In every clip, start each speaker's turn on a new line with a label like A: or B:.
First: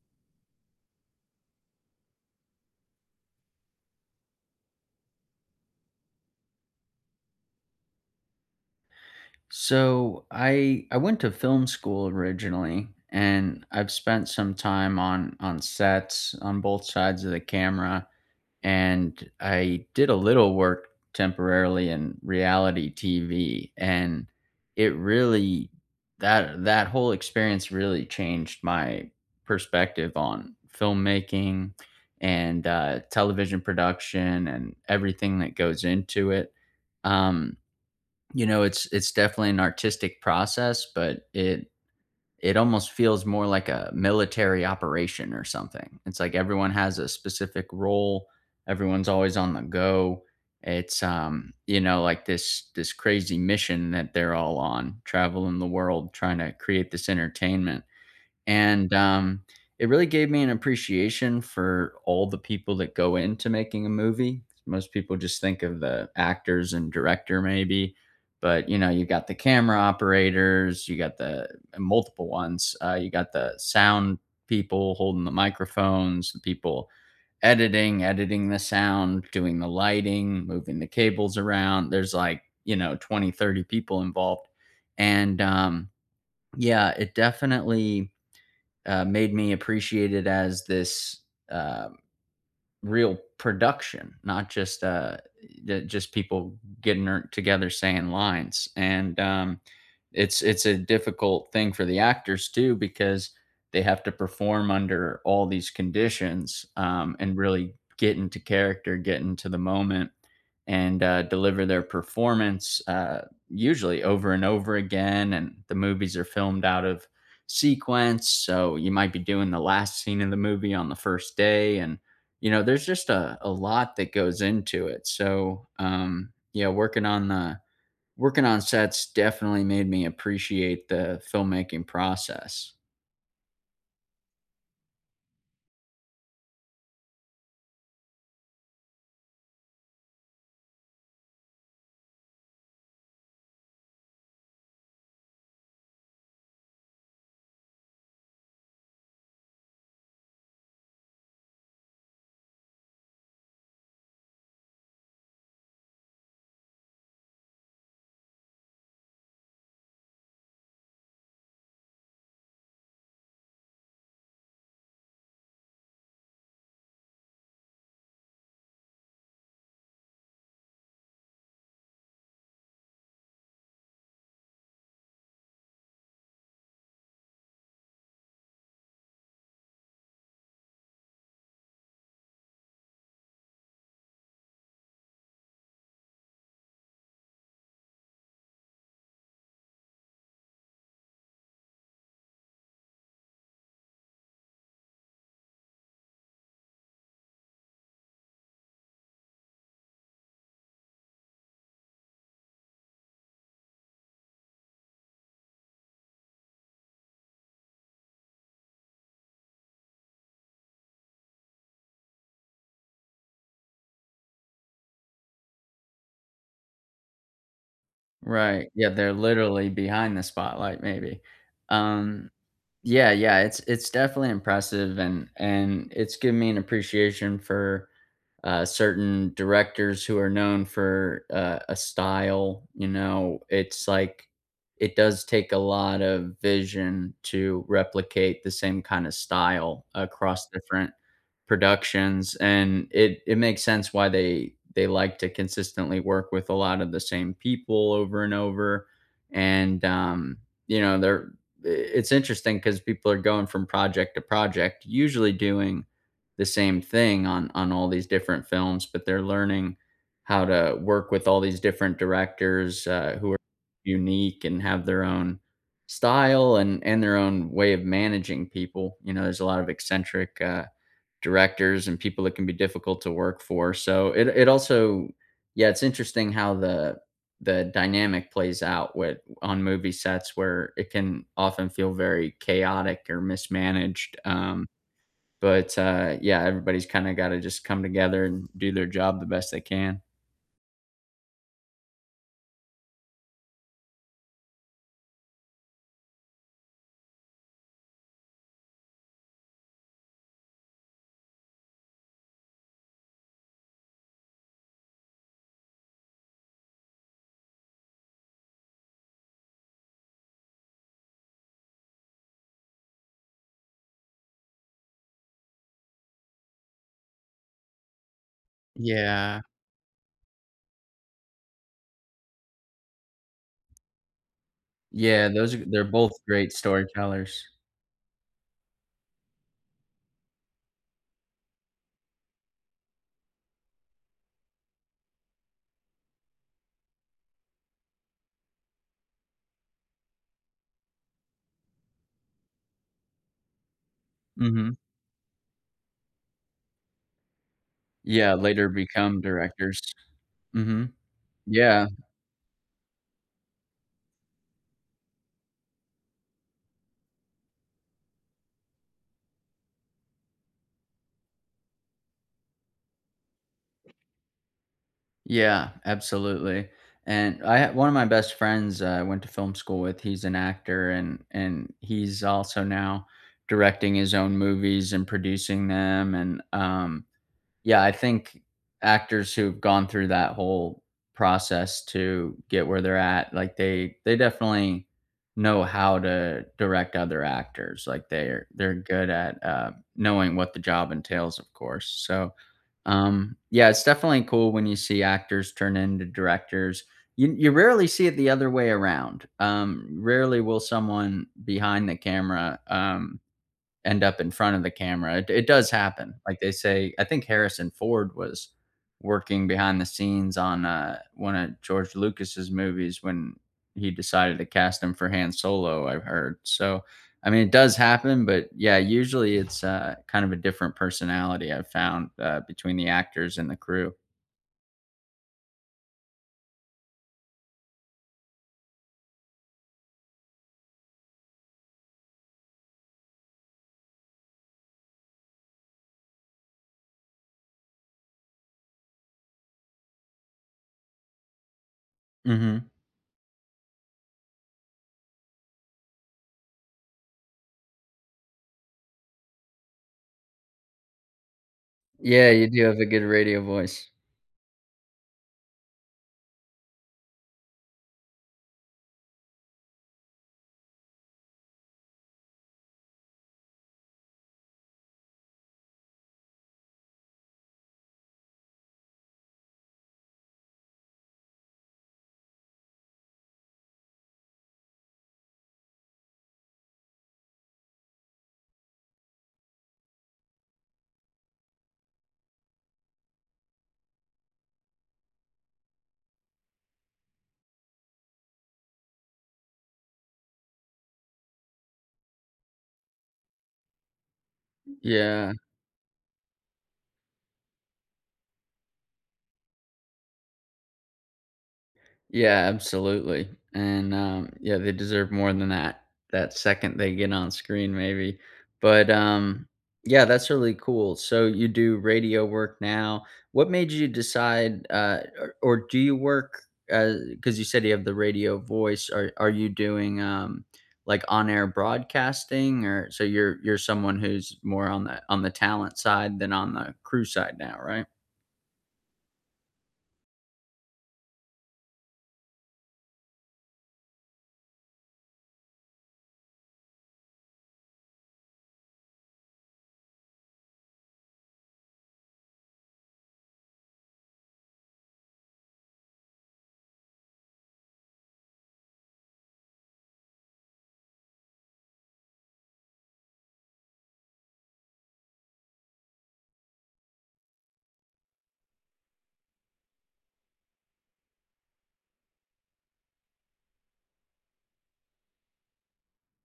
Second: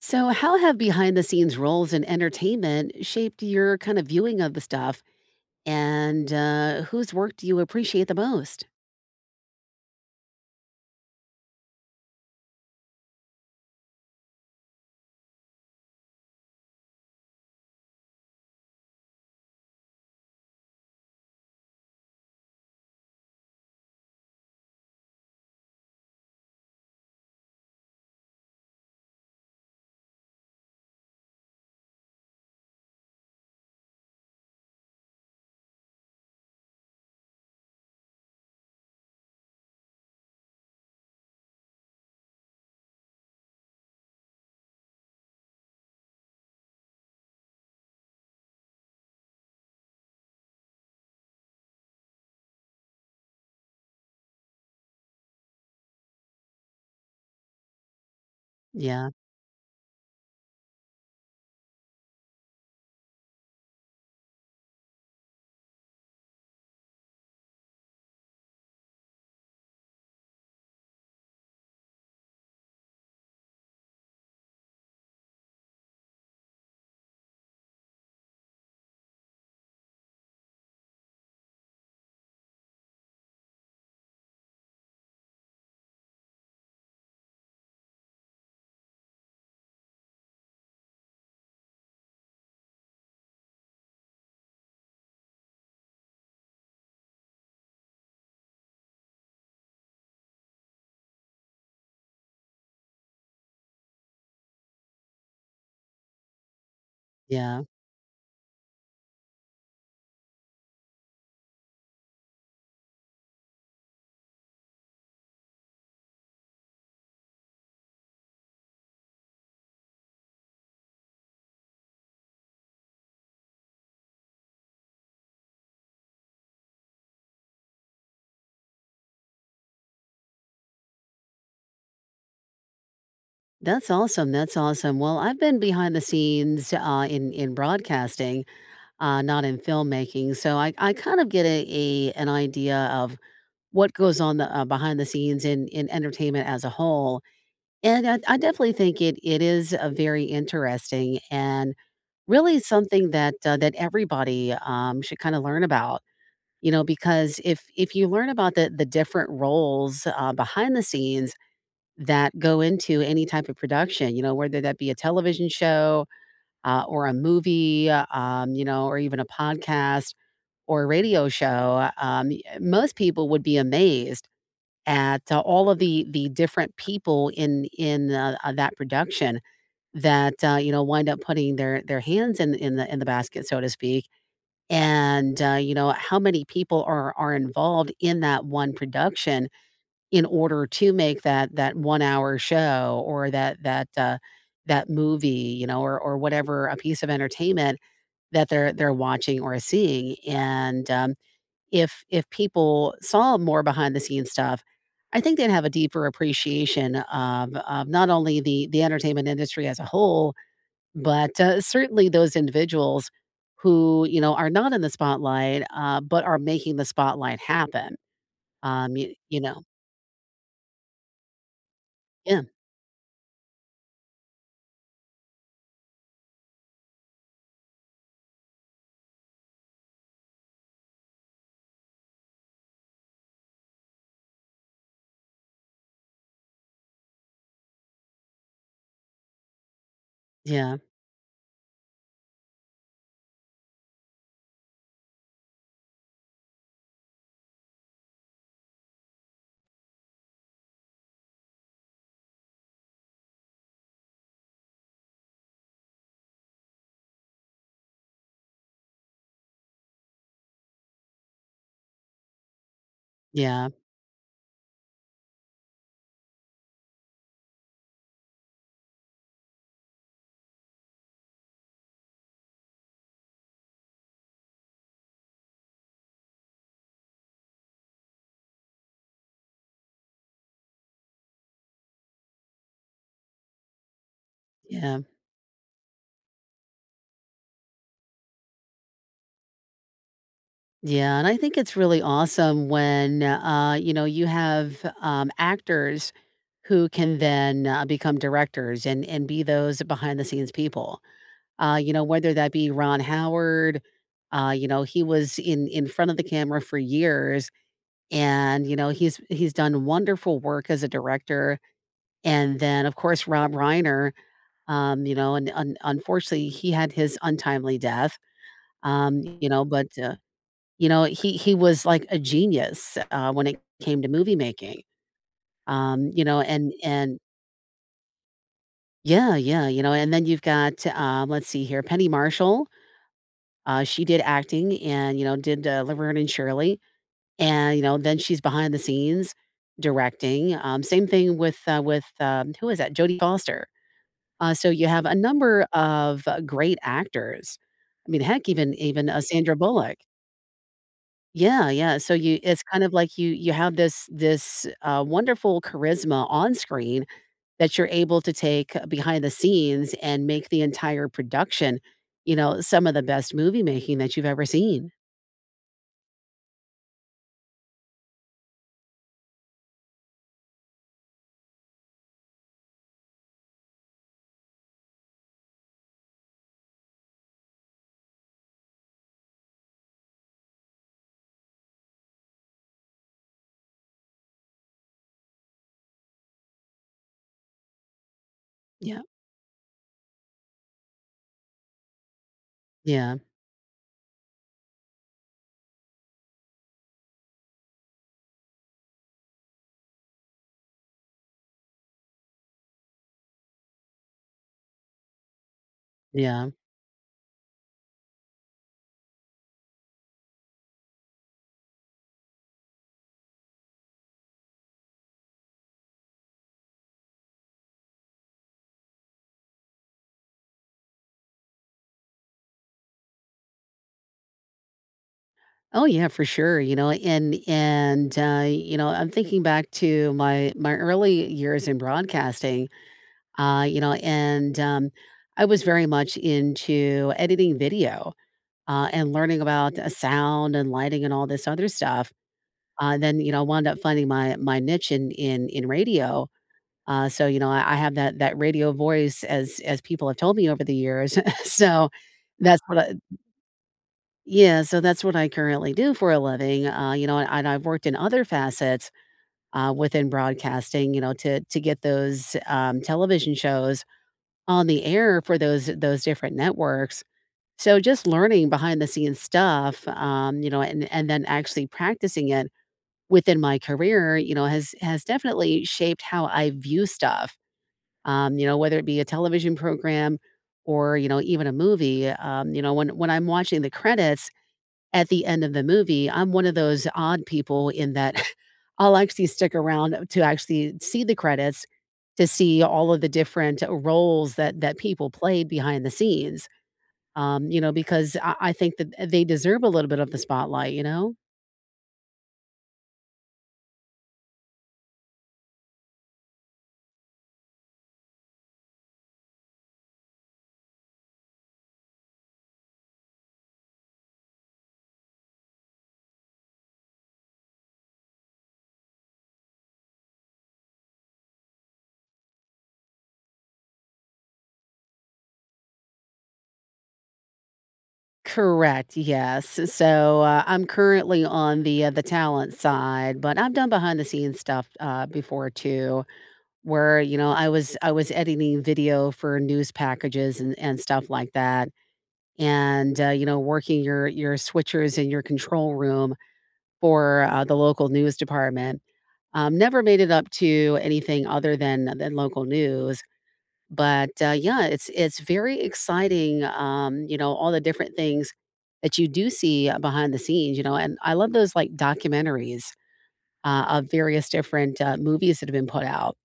A: So, how have behind the scenes roles in entertainment shaped your kind of viewing of the stuff? And whose work do you appreciate the most?
B: So I went to film school originally, and I've spent some time on sets on both sides of the camera, and I did a little work temporarily in reality TV. And it really, that whole experience really changed my perspective on filmmaking and television production and everything that goes into it. Um, it's definitely an artistic process, but it almost feels more like a military operation or something. It's like everyone has a specific role. Everyone's always on the go. It's like this crazy mission that they're all on, traveling the world trying to create this entertainment. And,
A: Yeah,
B: um, it really gave me an appreciation for all the people that go into making a movie. Most people just think of the actors and director maybe, but, you know, you got the camera operators, you got the multiple ones, you got the sound people holding the microphones, the people editing the sound, doing the lighting, moving the cables around. There's like, you know, 20, 30 people involved. And, um, yeah, it definitely made me appreciate it as this uh, real production, not just just people getting together saying lines. And It's a difficult thing for the actors too, because they have to perform under all these conditions, and
A: yeah.
B: really get into character, get into the moment, and deliver their performance, usually over and over again. And the movies are filmed out of sequence, so you might be doing the last scene of the movie on the first day, and you know, there's just a lot that goes into it. So, yeah, working on the working on sets definitely made me appreciate the filmmaking process.
A: That's awesome. That's awesome. Well, I've been behind the scenes in broadcasting, not in filmmaking, so I kind of get a an idea of what goes on the behind the scenes in entertainment as a whole. And I definitely think it is a very interesting. And really something that, that everybody, should kinda learn about, you know, because if you learn about the different roles, behind the scenes that go into any type of production, you know, whether that be a television show, or a movie, you know, or even a podcast or a radio show, y most people would be amazed at, all of the different people in, that production. That, you know, wind up putting their hands in the basket, so to speak, and, you know, how many people are involved in that one production in order to make that that one-hour show or that that, that movie, you know, or whatever, a piece of entertainment that they're watching or seeing, and, if people saw more behind-the-scenes stuff, I think they'd have a deeper appreciation of not only the entertainment industry as a whole, but, certainly those individuals who, you know, are not in the spotlight, but are making the spotlight happen,
B: Right. Yeah,
A: um, you
B: they're
A: you know
B: literally behind the spotlight maybe. Um
A: Yeah,
B: Yeah, yeah, it's definitely impressive, and it's given me an appreciation for certain directors who are known for a style. You know, it's like it does take a lot of vision to replicate the same kind of style across
A: yeah,
B: different productions, and it makes sense why they like to consistently work with a lot of the same people over and over. And you know, they're, it's interesting because people are going from project to project, usually doing the same thing on all these different films, but they're learning how to work with all these different directors who are
A: yeah,
B: unique and have their own style, and their own way of managing people. You know, there's a lot of eccentric directors and people that can be difficult to work for. So it also, yeah, it's interesting how the dynamic plays out with on movie sets, where it can often feel very chaotic or mismanaged.
A: yeah,
B: But yeah, everybody's kind of got to just come together and do their job the best they can.
A: yeah, and I think it's really awesome when, you know, you have, actors who can then, become directors and be those behind the scenes people, you know, whether that be Ron Howard, you know, he was in front of the camera for years. And, you know, he's done wonderful work as a director, and then, of course, Rob Reiner, you know, and un unfortunately, he had his untimely death,
B: Yeah,
A: you know, but, you know, he was like a genius, when it came to movie making,
B: yeah, those are, they're both
A: you know,
B: great
A: and
B: storytellers.
A: yeah, yeah, you know, and then you've got, let's see here, Penny Marshall, she did acting and, you know, did, Laverne and Shirley. And, you know, then she's behind the scenes directing. Same thing with, who is that? Jodie Foster. So
B: Hmm.
A: you have a number of great actors. I mean,
B: Yeah,
A: heck,
B: later
A: even
B: become
A: Sandra
B: directors.
A: Bullock.
B: Hmm.
A: Yeah,
B: Yeah.
A: yeah. So you, it's kind of like you have this this wonderful charisma on screen that you're able to take behind the scenes and make the entire production, you know, some of the best movie making that you've ever seen.
B: Yeah, absolutely. And I ha One of my best friends I went to film school with, he's an actor, and he's also now directing his own movies and producing them. Yeah, I think actors who've gone through that whole process to get where they're at, like, they definitely know how to direct other actors. Like, they're
A: Yeah,
B: good at, knowing what the job entails, of course. So,
A: yeah,
B: yeah, it's definitely cool when you see actors turn into directors. You rarely see it the other way around. Rarely will someone behind the camera, end up in front of the camera. It does happen. Like,
A: yeah.
B: they say I think Harrison Ford was working behind the scenes on, one of George Lucas's movies when he decided to cast him for Han Solo, I've heard. So, I mean, it does happen, but, yeah, usually it's, kind of a different personality I've found, between the actors and the crew.
A: Oh yeah, for sure, you know, and, you know, I'm thinking back to my my early years in broadcasting, you know, and, I was very much into editing video, and learning about, sound and lighting and all this other stuff.
B: Mhm.
A: Then, you know, wound up finding my my niche in radio. So, you know, I have that that radio voice as people have told me over the years. So
B: Yeah, you
A: that's
B: do have
A: what
B: a
A: I
B: good radio voice.
A: yeah, so that's what I currently do for a living, you know, and I've worked in other facets, within broadcasting, you know, to get those, television shows on the air for those different networks. So just learning behind the scenes stuff, you know, and then actually practicing it within my career, you know, has definitely shaped how I view stuff. You know, whether it be a television program or, you know, even a movie, you know, when I'm watching the credits at the end of the movie, I'm one of those odd people in that I'll actually stick around to actually see the credits to see all of the different roles that that people
B: Yeah.
A: played behind the scenes. You know, because I think that they deserve a little bit of the spotlight, you know?
B: Yeah, absolutely. Yeah, they deserve more than that, that second they get on screen maybe. But, yeah, that's really cool. So you do radio work now. What made you decide, or do you work, because you said you have the radio voice. Are you doing, like on air broadcasting? Or so you're someone who's more on the talent side than on the crew side now, right?
A: Correct. Yes. So I'm currently on the talent side, but I've done behind the scenes stuff before too, where you know I was editing video for news packages and stuff like that. And, you know, working your switchers in your control room for, the local news department. Never made it up to anything other than local news, but, yeah, it's very exciting, you know, all the different things that you do see behind the scenes, you know, and I love those, like, documentaries, of various different, movies that have been put out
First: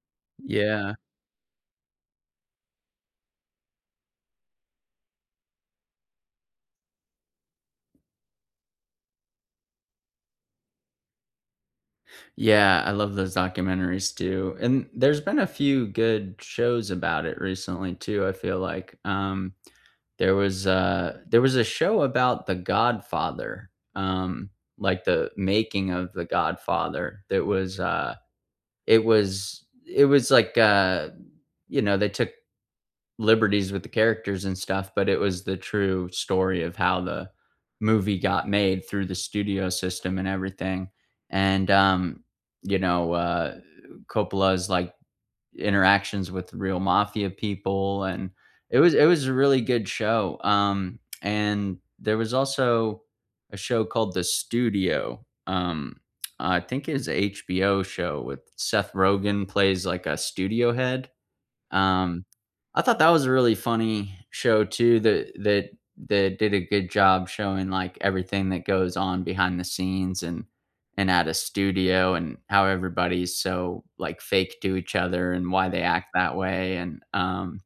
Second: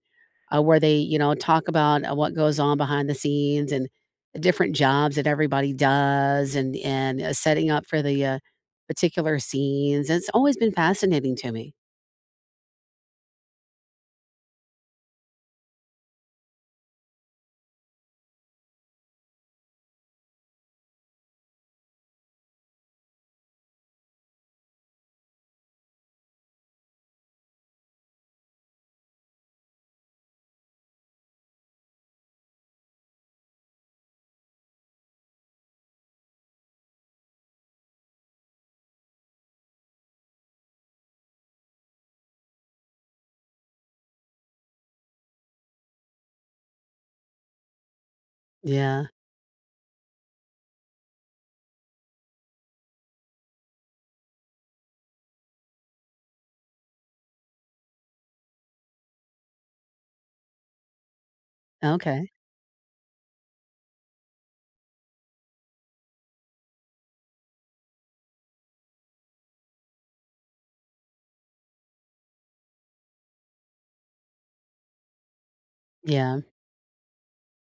A: where
B: Yeah.
A: they, you know, talk about what goes on behind the scenes and the different jobs that everybody does and setting up for the particular scenes. It's always been fascinating to me.
B: Yeah, I love those documentaries too. And there's been a few good shows about it recently too, I feel like. There was a show about The Godfather. Like the making of The Godfather. That was it was it was like you know, they took liberties with the characters and stuff, but it was the true story of how the movie got made through the studio system and everything. And um, you know, uh Coppola's like interactions with real mafia people, and
A: Yeah.
B: it was a really good show. And there was also a show called The Studio. I think it's a HBO show with Seth Rogen plays like a studio head. um,
A: Okay.
B: I thought that was a really funny show too, that that that did a good job showing like everything that goes on behind the scenes and at a studio, and how everybody's so like fake to each other and why they act that
A: Yeah.
B: way. And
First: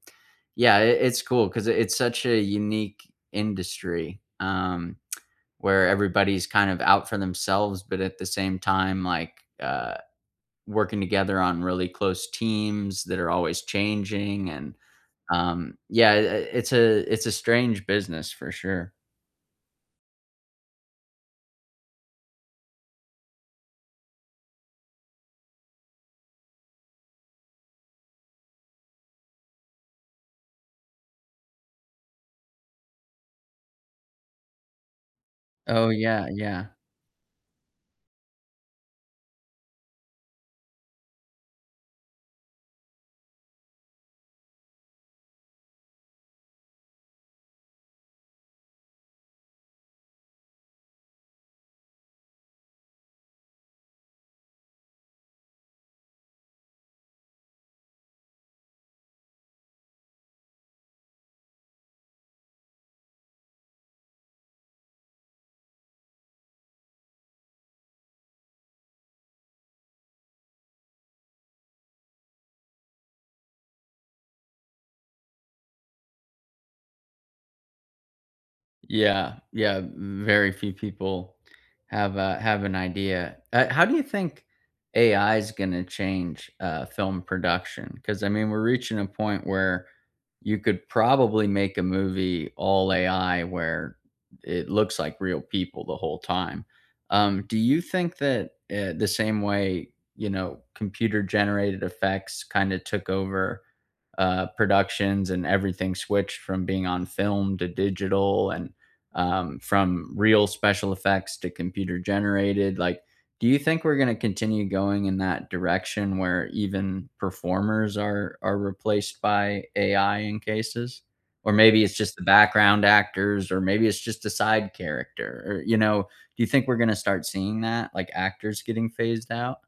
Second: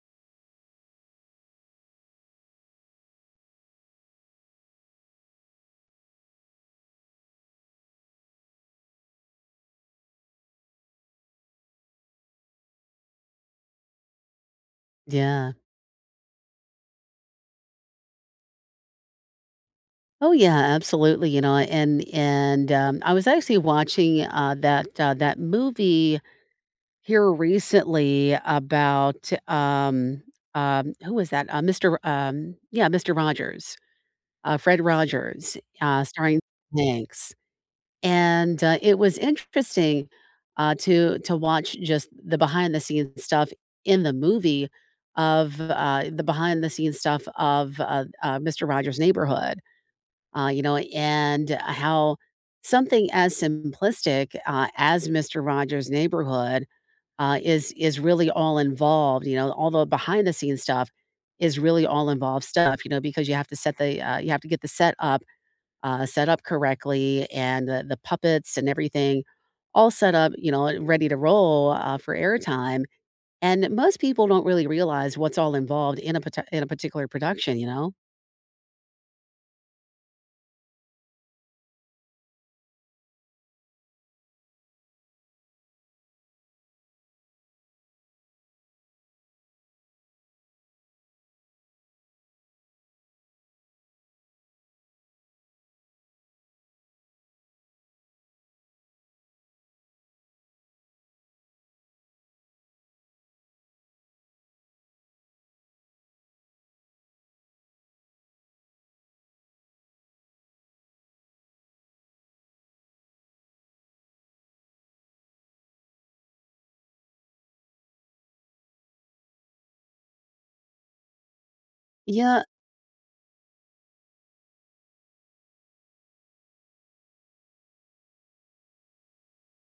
B: yeah, it, it's cool because it's such a unique industry, where everybody's kind of out for themselves, but at the same time like uh working together on really close teams that are always changing.
A: Yeah.
B: Yeah, I it's a strange business for sure.
A: Oh yeah, absolutely. You know, and I was actually watching that that movie here recently about who was that? Uh, Mr. Um, yeah, Mr. Rogers Fred Rogers,
B: Oh, yeah,
A: starring
B: yeah.
A: Tom Hanks, and, it was interesting, to watch just the behind the scenes stuff in the movie of, the behind the scenes stuff of, Mister Rogers' Neighborhood, you know, and how something as simplistic, as Mister Rogers' Neighborhood, is really all involved, you know, all the behind the scenes stuff is really all involved stuff, you know, because you have to set the, you have to get the set up correctly, and the puppets and everything all set up, you know, ready to roll, for airtime, and most people don't really realize what's all involved in a parti in a particular production, you know?
B: Yeah, yeah, very few people have a have an idea. How do you think AI is gonna change, film production? Because I mean, we're reaching a point where you could probably make a movie all AI where it looks like real people the whole time. Do you think that, the same way, you know, computer-generated effects kinda took over, productions and everything switched from being on film to digital, and from real special effects to computer generated. Like, do you think we're going to continue going in that direction where even performers are replaced by AI in cases? Or maybe it's just the
A: Yeah.
B: background actors, or maybe it's just a side character. Or, you know, do you think we're going to start seeing that, like actors getting phased out?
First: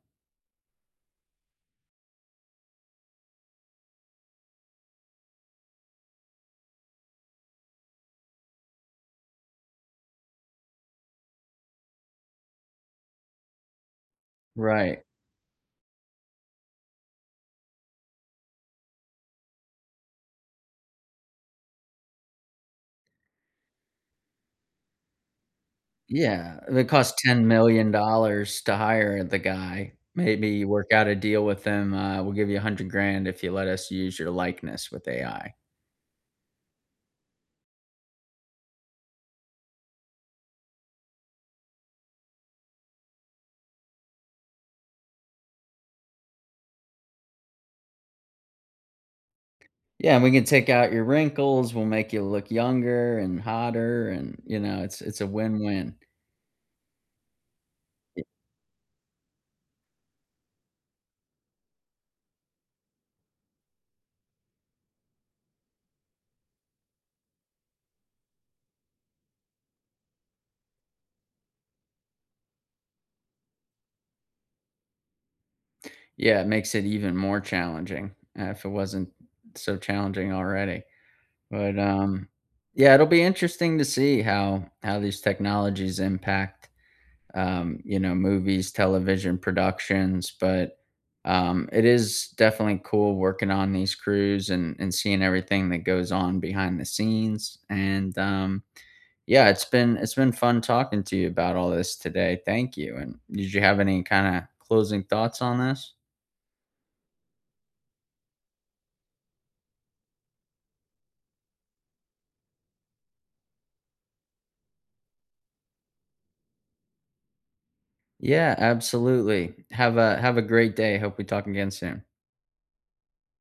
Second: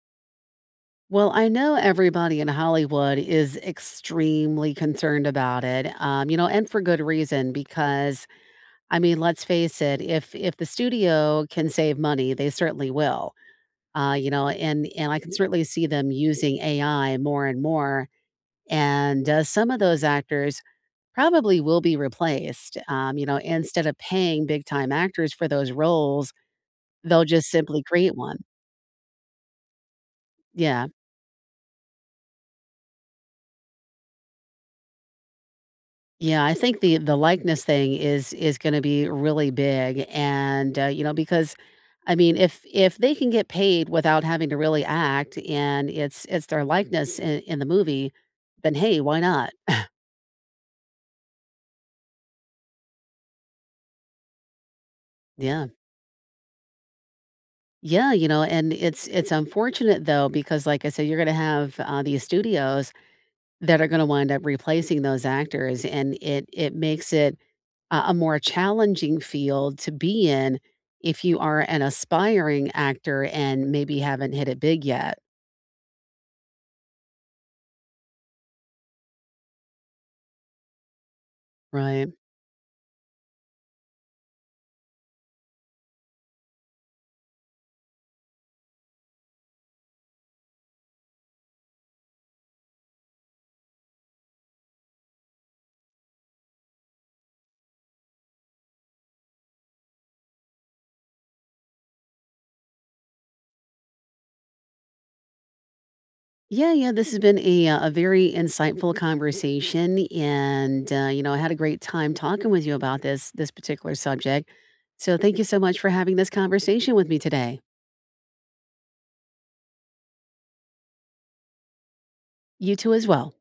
A: Well, I know everybody in Hollywood is extremely concerned about it, you know, and for good reason because, I mean, let's face it, if the studio can save money, they certainly will, you know,
B: Right.
A: and I can certainly see them using AI more and more. And, some of those actors probably will be replaced, you know, instead of paying big time actors for those roles,
B: Yeah, if it costs
A: they'll just simply create one.
B: $10,000,000 to hire the guy, maybe you
A: Yeah.
B: work out a deal with them, "We'll give you 100 grand if you let us use your likeness with AI."
A: Yeah, I think the likeness thing is gonna be really big, and, you know, because, I mean, if they can get paid without having to really act and it's their likeness in the movie, then, hey, why not?
B: Yeah, and we can take out your wrinkles, we'll make you look younger and hotter, and, you know, it's a
A: Yeah.
B: win-win.
A: Yeah,
B: Y
A: you know, and it's unfortunate though because like I said, you're gonna have, these studios that are gonna wind up replacing those actors, and it makes it a more challenging field to be in if you are an aspiring actor and maybe haven't hit it big yet,
B: yeah, it makes it even more challenging, if it wasn't so challenging already, but,
A: right?
B: yeah, it'll be interesting to see how these technologies impact you know, movies, television productions. But it is definitely cool working on these crews and seeing everything that goes on behind the scenes. And yeah, it's been fun talking to you about all this today. Thank you. And did you have any kind of closing thoughts on this?
A: Yeah, yeah, this has been a very insightful conversation, and, you know, I had a great time talking with you about this this particular subject. So thank you so much for having this conversation with me today.
B: Yeah, absolutely. Have a great day. Hope we talk again soon.
A: You too as well.